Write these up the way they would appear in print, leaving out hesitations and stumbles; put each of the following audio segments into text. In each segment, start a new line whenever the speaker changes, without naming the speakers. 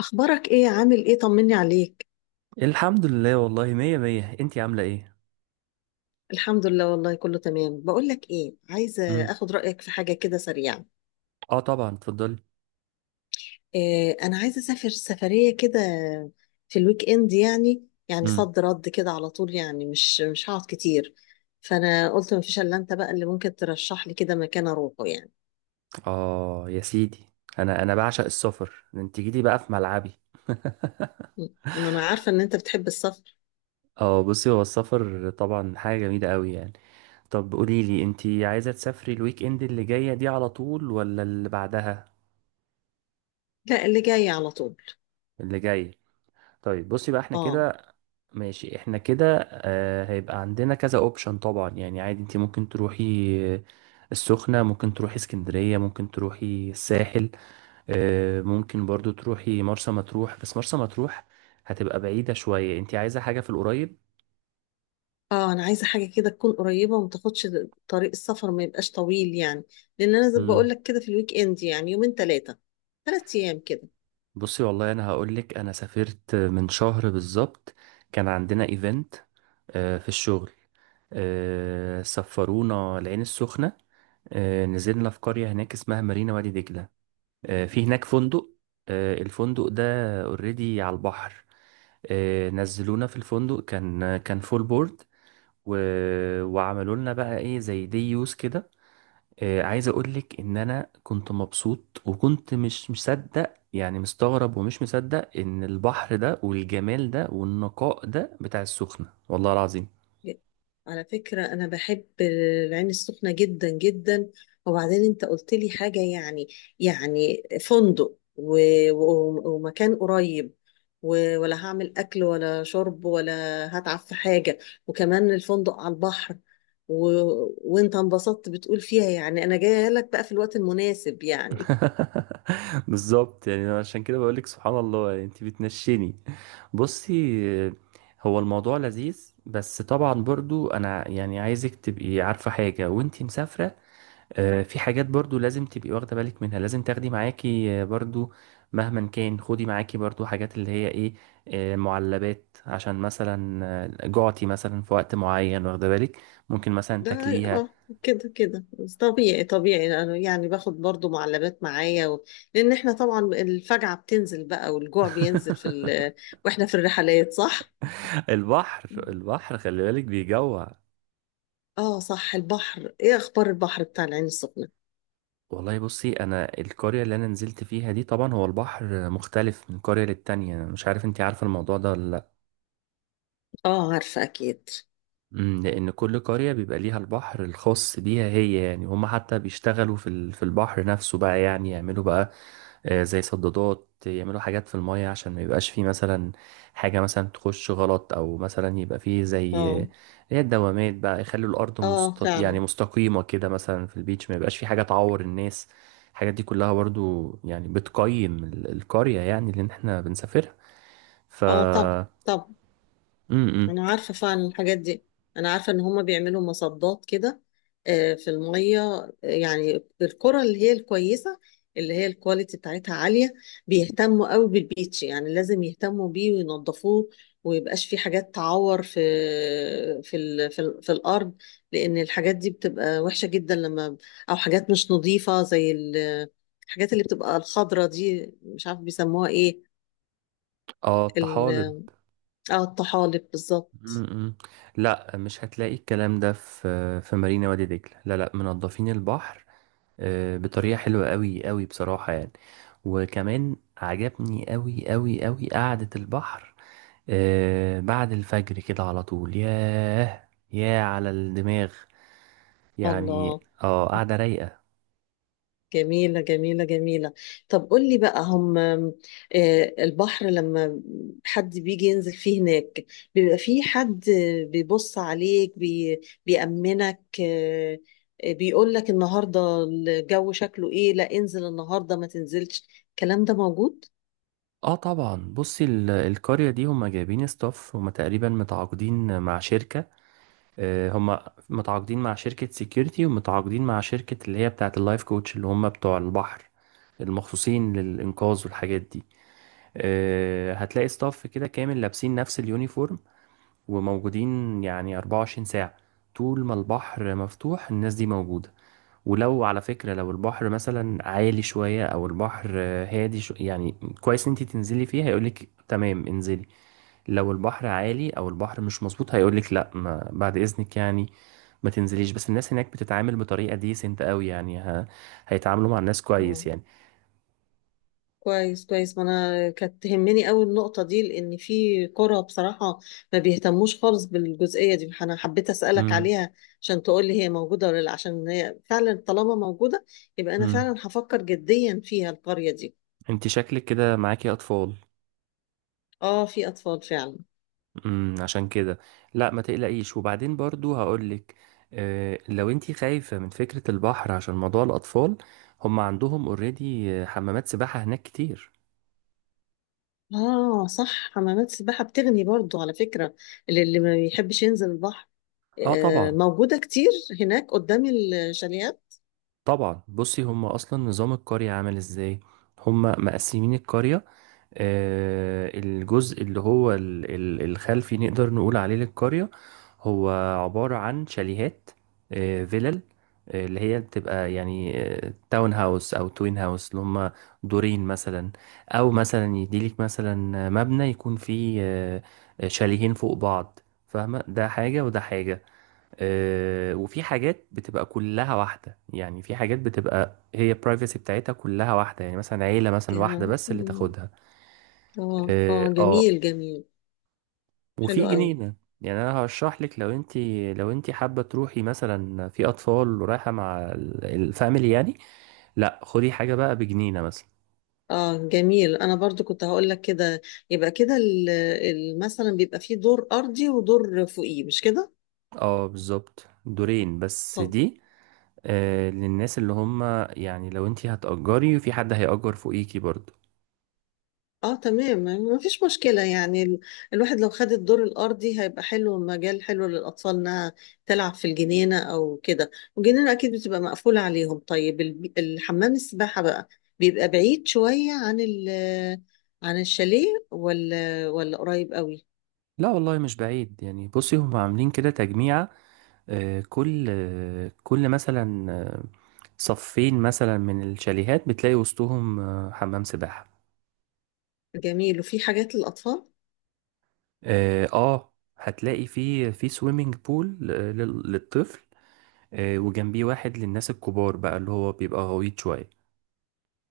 اخبارك ايه، عامل ايه؟ طمني عليك.
الحمد لله والله مية مية انتي عاملة ايه؟
الحمد لله، والله كله تمام. بقول لك ايه، عايزه
مم.
اخد رايك في حاجه كده سريعه.
اه طبعا اتفضلي.
إيه، انا عايزه اسافر سفريه كده في الويك اند. يعني
مم.
صد رد كده على طول، يعني مش هقعد كتير. فانا قلت مفيش الا انت بقى اللي ممكن ترشح لي كده مكان اروحه يعني.
اه يا سيدي، انا بعشق السفر، انتي جيتي بقى في ملعبي.
انا عارفه ان انت بتحب السفر.
اه بصي، هو السفر طبعا حاجة جميلة قوي يعني. طب قولي لي انتي عايزة تسافري الويك اند اللي جاية دي على طول ولا اللي بعدها؟
لا، اللي جاي على طول.
اللي جاي. طيب بصي بقى احنا
اه،
كده، ماشي احنا كده آه هيبقى عندنا كذا اوبشن طبعا يعني عادي انتي ممكن تروحي آه، السخنة، ممكن تروحي اسكندرية، ممكن تروحي الساحل، ممكن برضو تروحي مرسى مطروح، بس مرسى مطروح هتبقى بعيدة شوية، انت عايزة حاجة في القريب.
اه، انا عايزه حاجه كده تكون قريبه، وما تاخدش طريق السفر، ما يبقاش طويل يعني. لان انا زي ما
امم.
بقول لك كده في الويك اند، يعني يومين، ثلاثه، ثلاث ايام كده.
بصي والله انا هقولك انا سافرت من شهر بالظبط، كان عندنا ايفنت في الشغل، سفرونا العين السخنة، نزلنا في قرية هناك اسمها مارينا وادي دجلة، في هناك فندق، الفندق ده اوريدي على البحر، نزلونا في الفندق، كان فول بورد و... وعملوا لنا بقى ايه زي دي يوز كده. عايز اقولك ان انا كنت مبسوط، وكنت مش مصدق يعني، مستغرب ومش مصدق ان البحر ده والجمال ده والنقاء ده بتاع السخنة، والله العظيم.
على فكرة، أنا بحب العين السخنة جدا جدا. وبعدين أنت قلت لي حاجة، يعني فندق و... و... ومكان قريب، ولا هعمل أكل ولا شرب، ولا هتعب في حاجة، وكمان الفندق على البحر، و... وأنت انبسطت بتقول فيها. يعني أنا جاية لك بقى في الوقت المناسب يعني.
بالظبط يعني، أنا عشان كده بقولك سبحان الله يعني انت بتنشني. بصي، آه، هو الموضوع لذيذ، بس طبعا برضو انا يعني عايزك تبقي عارفة حاجة وانت مسافرة. في حاجات برضو لازم تبقي واخدة بالك منها، لازم تاخدي معاكي برضو مهما كان، خدي معاكي برضو حاجات اللي هي ايه، معلبات، عشان مثلا جعتي مثلا في وقت معين واخدة بالك، ممكن مثلا
ده،
تاكليها.
اه، كده كده، بس طبيعي طبيعي، لأنه يعني باخد برضو معلبات معايا، لان احنا طبعا الفجعة بتنزل بقى، والجوع بينزل في واحنا في الرحلات، صح.
البحر
مم.
البحر خلي بالك بيجوع.
اه، صح. البحر، ايه اخبار البحر بتاع العين السخنة؟
والله بصي انا القرية اللي انا نزلت فيها دي طبعا هو البحر مختلف من قرية للتانية، مش عارف انتي عارفة الموضوع ده ولا لأ.
اه، عارفة اكيد.
امم، لأن كل قرية بيبقى ليها البحر الخاص بيها هي، يعني هم حتى بيشتغلوا في البحر نفسه بقى يعني، يعملوا بقى زي صدادات، يعملوا حاجات في المية عشان ما يبقاش فيه مثلا حاجة مثلا تخش غلط، أو مثلا يبقى فيه زي
اه،
هي الدوامات بقى، يخلوا الأرض
اه،
يعني
فعلا.
مستقيمة كده مثلا في البيتش، ما يبقاش فيه حاجة تعور الناس. الحاجات دي كلها برضو يعني بتقيم القرية يعني اللي احنا بنسافرها. ف
اه، طب، طب،
امم.
انا عارفه فعلا الحاجات دي. انا عارفه ان هما بيعملوا مصدات كده في الميه، يعني القرى اللي هي الكويسه، اللي هي الكواليتي بتاعتها عاليه، بيهتموا قوي بالبيتش. يعني لازم يهتموا بيه وينظفوه، ويبقاش في حاجات تعور في في ال في, ال في الارض، لان الحاجات دي بتبقى وحشه جدا لما او حاجات مش نظيفه زي الحاجات اللي بتبقى الخضره دي، مش عارف بيسموها ايه.
اه
ال-
الطحالب.
اه، الطحالب بالظبط.
م-م. لا، مش هتلاقي الكلام ده في مارينا وادي دجلة، لا لا، منظفين البحر بطريقة حلوة قوي قوي بصراحة يعني. وكمان عجبني قوي قوي قوي قعدة البحر بعد الفجر كده على طول، ياه ياه على الدماغ يعني.
الله.
اه قاعدة رايقة.
جميلة جميلة جميلة. طب قول لي بقى هم، البحر، لما حد بيجي ينزل فيه هناك، بيبقى فيه حد بيبص عليك، بيأمنك، بيقول لك النهاردة الجو شكله ايه؟ لا، انزل النهاردة، ما تنزلش. الكلام ده موجود؟
اه طبعا بصي، القرية دي هما جايبين ستاف، هما تقريبا متعاقدين مع شركة، هم متعاقدين مع شركة سيكيورتي، ومتعاقدين مع شركة اللي هي بتاعة اللايف كوتش، اللي هم بتوع البحر المخصوصين للإنقاذ والحاجات دي. هتلاقي ستاف كده كامل لابسين نفس اليونيفورم، وموجودين يعني 24 ساعة، طول ما البحر مفتوح الناس دي موجودة. ولو على فكرة، لو البحر مثلا عالي شوية أو البحر هادي شو يعني كويس إن أنت تنزلي فيه، هيقولك تمام انزلي. لو البحر عالي أو البحر مش مظبوط هيقولك لأ، ما بعد إذنك يعني ما تنزليش. بس الناس هناك بتتعامل بطريقة ديسنت أوي يعني، هيتعاملوا مع الناس كويس يعني.
كويس كويس، ما انا كانت تهمني قوي النقطه دي. لان في قرى بصراحه ما بيهتموش خالص بالجزئيه دي، فانا حبيت اسالك
امم
عليها عشان تقول لي هي موجوده ولا لا. عشان هي فعلا طالما موجوده، يبقى انا
امم
فعلا هفكر جديا فيها القريه دي.
أنت شكلك كده معاكي أطفال.
اه، في اطفال فعلا.
عشان كده، لا ما تقلقيش، وبعدين برضو هقولك لو انتي خايفة من فكرة البحر عشان موضوع الأطفال، هم عندهم اوريدي حمامات سباحة هناك كتير.
اه، صح. حمامات السباحه بتغني برضو على فكره، للي ما بيحبش ينزل البحر.
اه
آه،
طبعا.
موجوده كتير هناك قدام الشاليهات.
طبعا بصي هم أصلا نظام القرية عامل ازاي، هم مقسمين القرية، الجزء اللي هو الخلفي نقدر نقول عليه للقرية، هو عبارة عن شاليهات، فيلل، اللي هي بتبقى يعني تاون هاوس أو توين هاوس، اللي هم دورين مثلا، أو مثلا يديلك مثلا مبنى يكون فيه شاليهين فوق بعض، فاهمة، ده حاجة وده حاجة. وفي حاجات بتبقى كلها واحدة، يعني في حاجات بتبقى هي البرايفسي بتاعتها كلها واحدة يعني، مثلا عيلة مثلا واحدة بس اللي
اه،
تاخدها.
اه،
اه
جميل جميل، حلو
وفي
قوي.
جنينة، يعني انا هشرح لك. لو انت، لو انت حابة تروحي مثلا في اطفال ورايحة مع الفاميلي يعني، لا خدي حاجة بقى بجنينة مثلا.
اه، جميل. انا برضو كنت هقول لك كده. يبقى كده مثلا بيبقى فيه دور ارضي ودور فوقيه، مش كده؟
اه بالظبط دورين بس
طب.
دي للناس اللي هم، يعني لو انت هتأجري وفي حد هيأجر فوقيكي برضو.
اه، تمام، ما فيش مشكلة. يعني الواحد لو خد الدور الارضي هيبقى حلو، مجال حلو للاطفال، انها تلعب في الجنينة او كده، والجنينة اكيد بتبقى مقفولة عليهم. طيب الحمام السباحة بقى بيبقى بعيد شوية عن عن الشاليه، ولا قريب قوي؟
لا والله مش بعيد يعني، بصي هم عاملين كده تجميعة، كل مثلا صفين مثلا من الشاليهات بتلاقي وسطهم آه حمام سباحة.
جميل، وفي حاجات للاطفال.
اه هتلاقي في سويمنج بول للطفل، وجنبيه واحد للناس الكبار بقى، اللي هو بيبقى غويط شوية.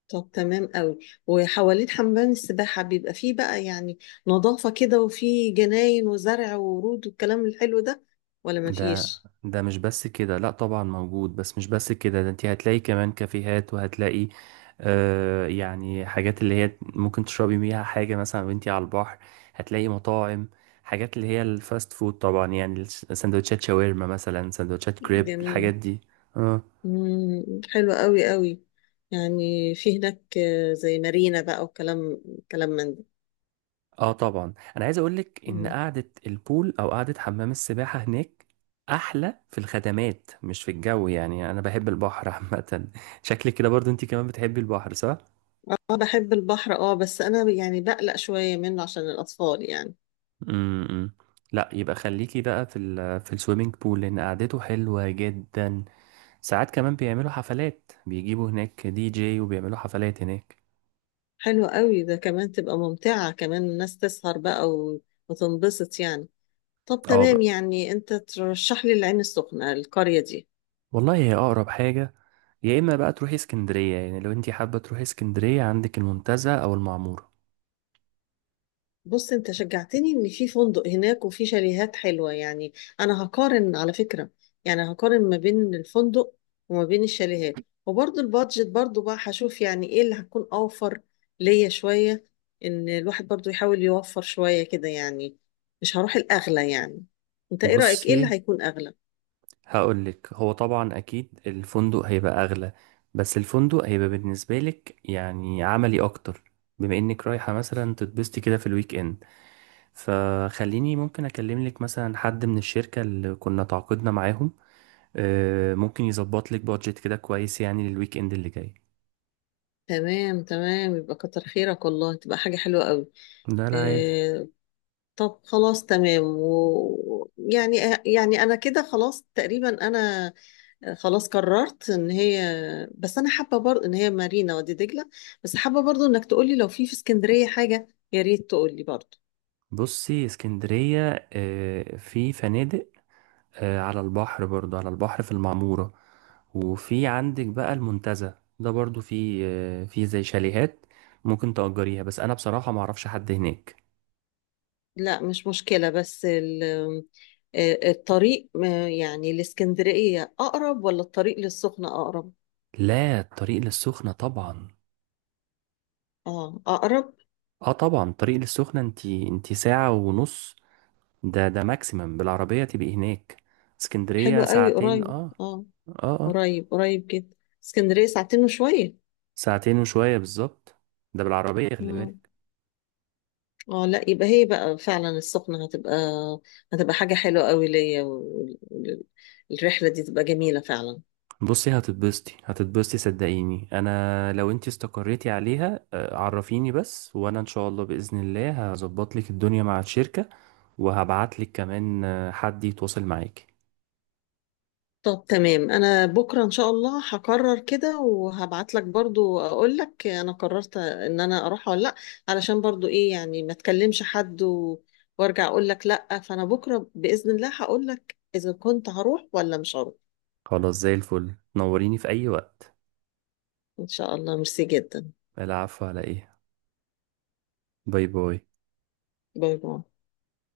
طب تمام قوي. وحوالين حمام السباحة بيبقى فيه بقى، يعني نظافة كده، وفيه جناين وزرع وورود والكلام الحلو ده، ولا
ده
مفيش؟
ده مش بس كده، لا طبعا موجود، بس مش بس كده، ده انت هتلاقي كمان كافيهات، وهتلاقي يعني حاجات اللي هي ممكن تشربي بيها حاجة مثلا وانتي على البحر، هتلاقي مطاعم، حاجات اللي هي الفاست فود طبعا يعني، سندوتشات شاورما مثلا، سندوتشات كريب، الحاجات
جميل.
دي. آه.
مم. حلو قوي قوي. يعني في هناك، زي مارينا بقى، وكلام من ده.
اه طبعا انا عايز اقولك ان
مم.
قعده البول او قعده حمام السباحه هناك احلى في الخدمات مش في الجو، يعني انا بحب البحر عامه. شكلك كده برضو انت كمان بتحبي البحر، صح؟
اه، بحب البحر، اه بس انا يعني بقلق شوية منه عشان الأطفال يعني.
امم. لا يبقى خليكي بقى في في السويمنج بول، لان قعدته حلوه جدا. ساعات كمان بيعملوا حفلات، بيجيبوا هناك دي جي، وبيعملوا حفلات هناك.
حلو قوي. ده كمان تبقى ممتعة، كمان الناس تسهر بقى وتنبسط يعني. طب
اه
تمام.
بقى
يعني انت ترشح لي العين السخنة، القرية دي.
والله هي اقرب حاجه، يا اما بقى تروحي اسكندريه يعني، لو انت حابه تروحي اسكندريه عندك المنتزه او المعموره.
بص، انت شجعتني ان في فندق هناك وفي شاليهات حلوة يعني. انا هقارن على فكرة. يعني هقارن ما بين الفندق وما بين الشاليهات، وبرضو البادجت برضو بقى هشوف، يعني ايه اللي هتكون اوفر ليا شوية. ان الواحد برضو يحاول يوفر شوية كده يعني، مش هروح الاغلى يعني. انت ايه رأيك، ايه اللي
بصي
هيكون اغلى؟
هقول لك، هو طبعا اكيد الفندق هيبقى اغلى، بس الفندق هيبقى بالنسبه لك يعني عملي اكتر، بما انك رايحه مثلا تتبسطي كده في الويك اند. فخليني ممكن اكلم لك مثلا حد من الشركه اللي كنا تعاقدنا معاهم، ممكن يظبط لك بادجت كده كويس يعني للويك اند اللي جاي.
تمام تمام، يبقى كتر خيرك والله، تبقى حاجة حلوة قوي.
ده لا عادي.
طب خلاص، تمام. يعني، يعني انا كده خلاص تقريبا، انا خلاص قررت ان هي، بس انا حابه برضه ان هي مارينا وادي دجله. بس حابه برضه انك تقولي لو في اسكندريه حاجه، يا ريت تقولي برضه.
بصي اسكندريه في فنادق على البحر برضو، على البحر في المعمورة، وفي عندك بقى المنتزه ده برضو، في في زي شاليهات ممكن تأجريها، بس أنا بصراحة ما أعرفش حد هناك.
لا، مش مشكله. بس الطريق، يعني الاسكندريه اقرب ولا الطريق للسخنه اقرب؟
لا الطريق للسخنة طبعا.
اه، اقرب.
اه طبعا الطريق للسخنة، انتي ساعة ونص، ده ماكسيمم بالعربية تبقي هناك،
حلو
اسكندرية
قوي،
ساعتين.
قريب.
اه
اه،
اه اه
قريب قريب جدا. اسكندريه ساعتين وشويه.
ساعتين وشوية بالظبط، ده بالعربية خلي
آه.
بالك.
اه، لا. يبقى هي بقى فعلا السخنة، هتبقى حاجة حلوة قوي ليا، والرحلة دي تبقى جميلة فعلا.
بصي هتتبسطي هتتبسطي صدقيني، انا لو انتي استقريتي عليها عرفيني بس، وانا ان شاء الله باذن الله هظبط لك الدنيا مع الشركه، وهبعت لك كمان حد يتواصل معاكي.
طب تمام. انا بكرة ان شاء الله هقرر كده وهبعت لك برضو، اقول لك انا قررت ان انا اروح ولا لا، علشان برضو ايه يعني، ما تكلمش حد وارجع اقول لك لا. فانا بكرة بإذن الله هقول لك اذا كنت هروح ولا مش هروح.
خلاص زي الفل، نوريني في اي وقت.
ان شاء الله. ميرسي جدا.
العفو على ايه، باي باي.
باي باي.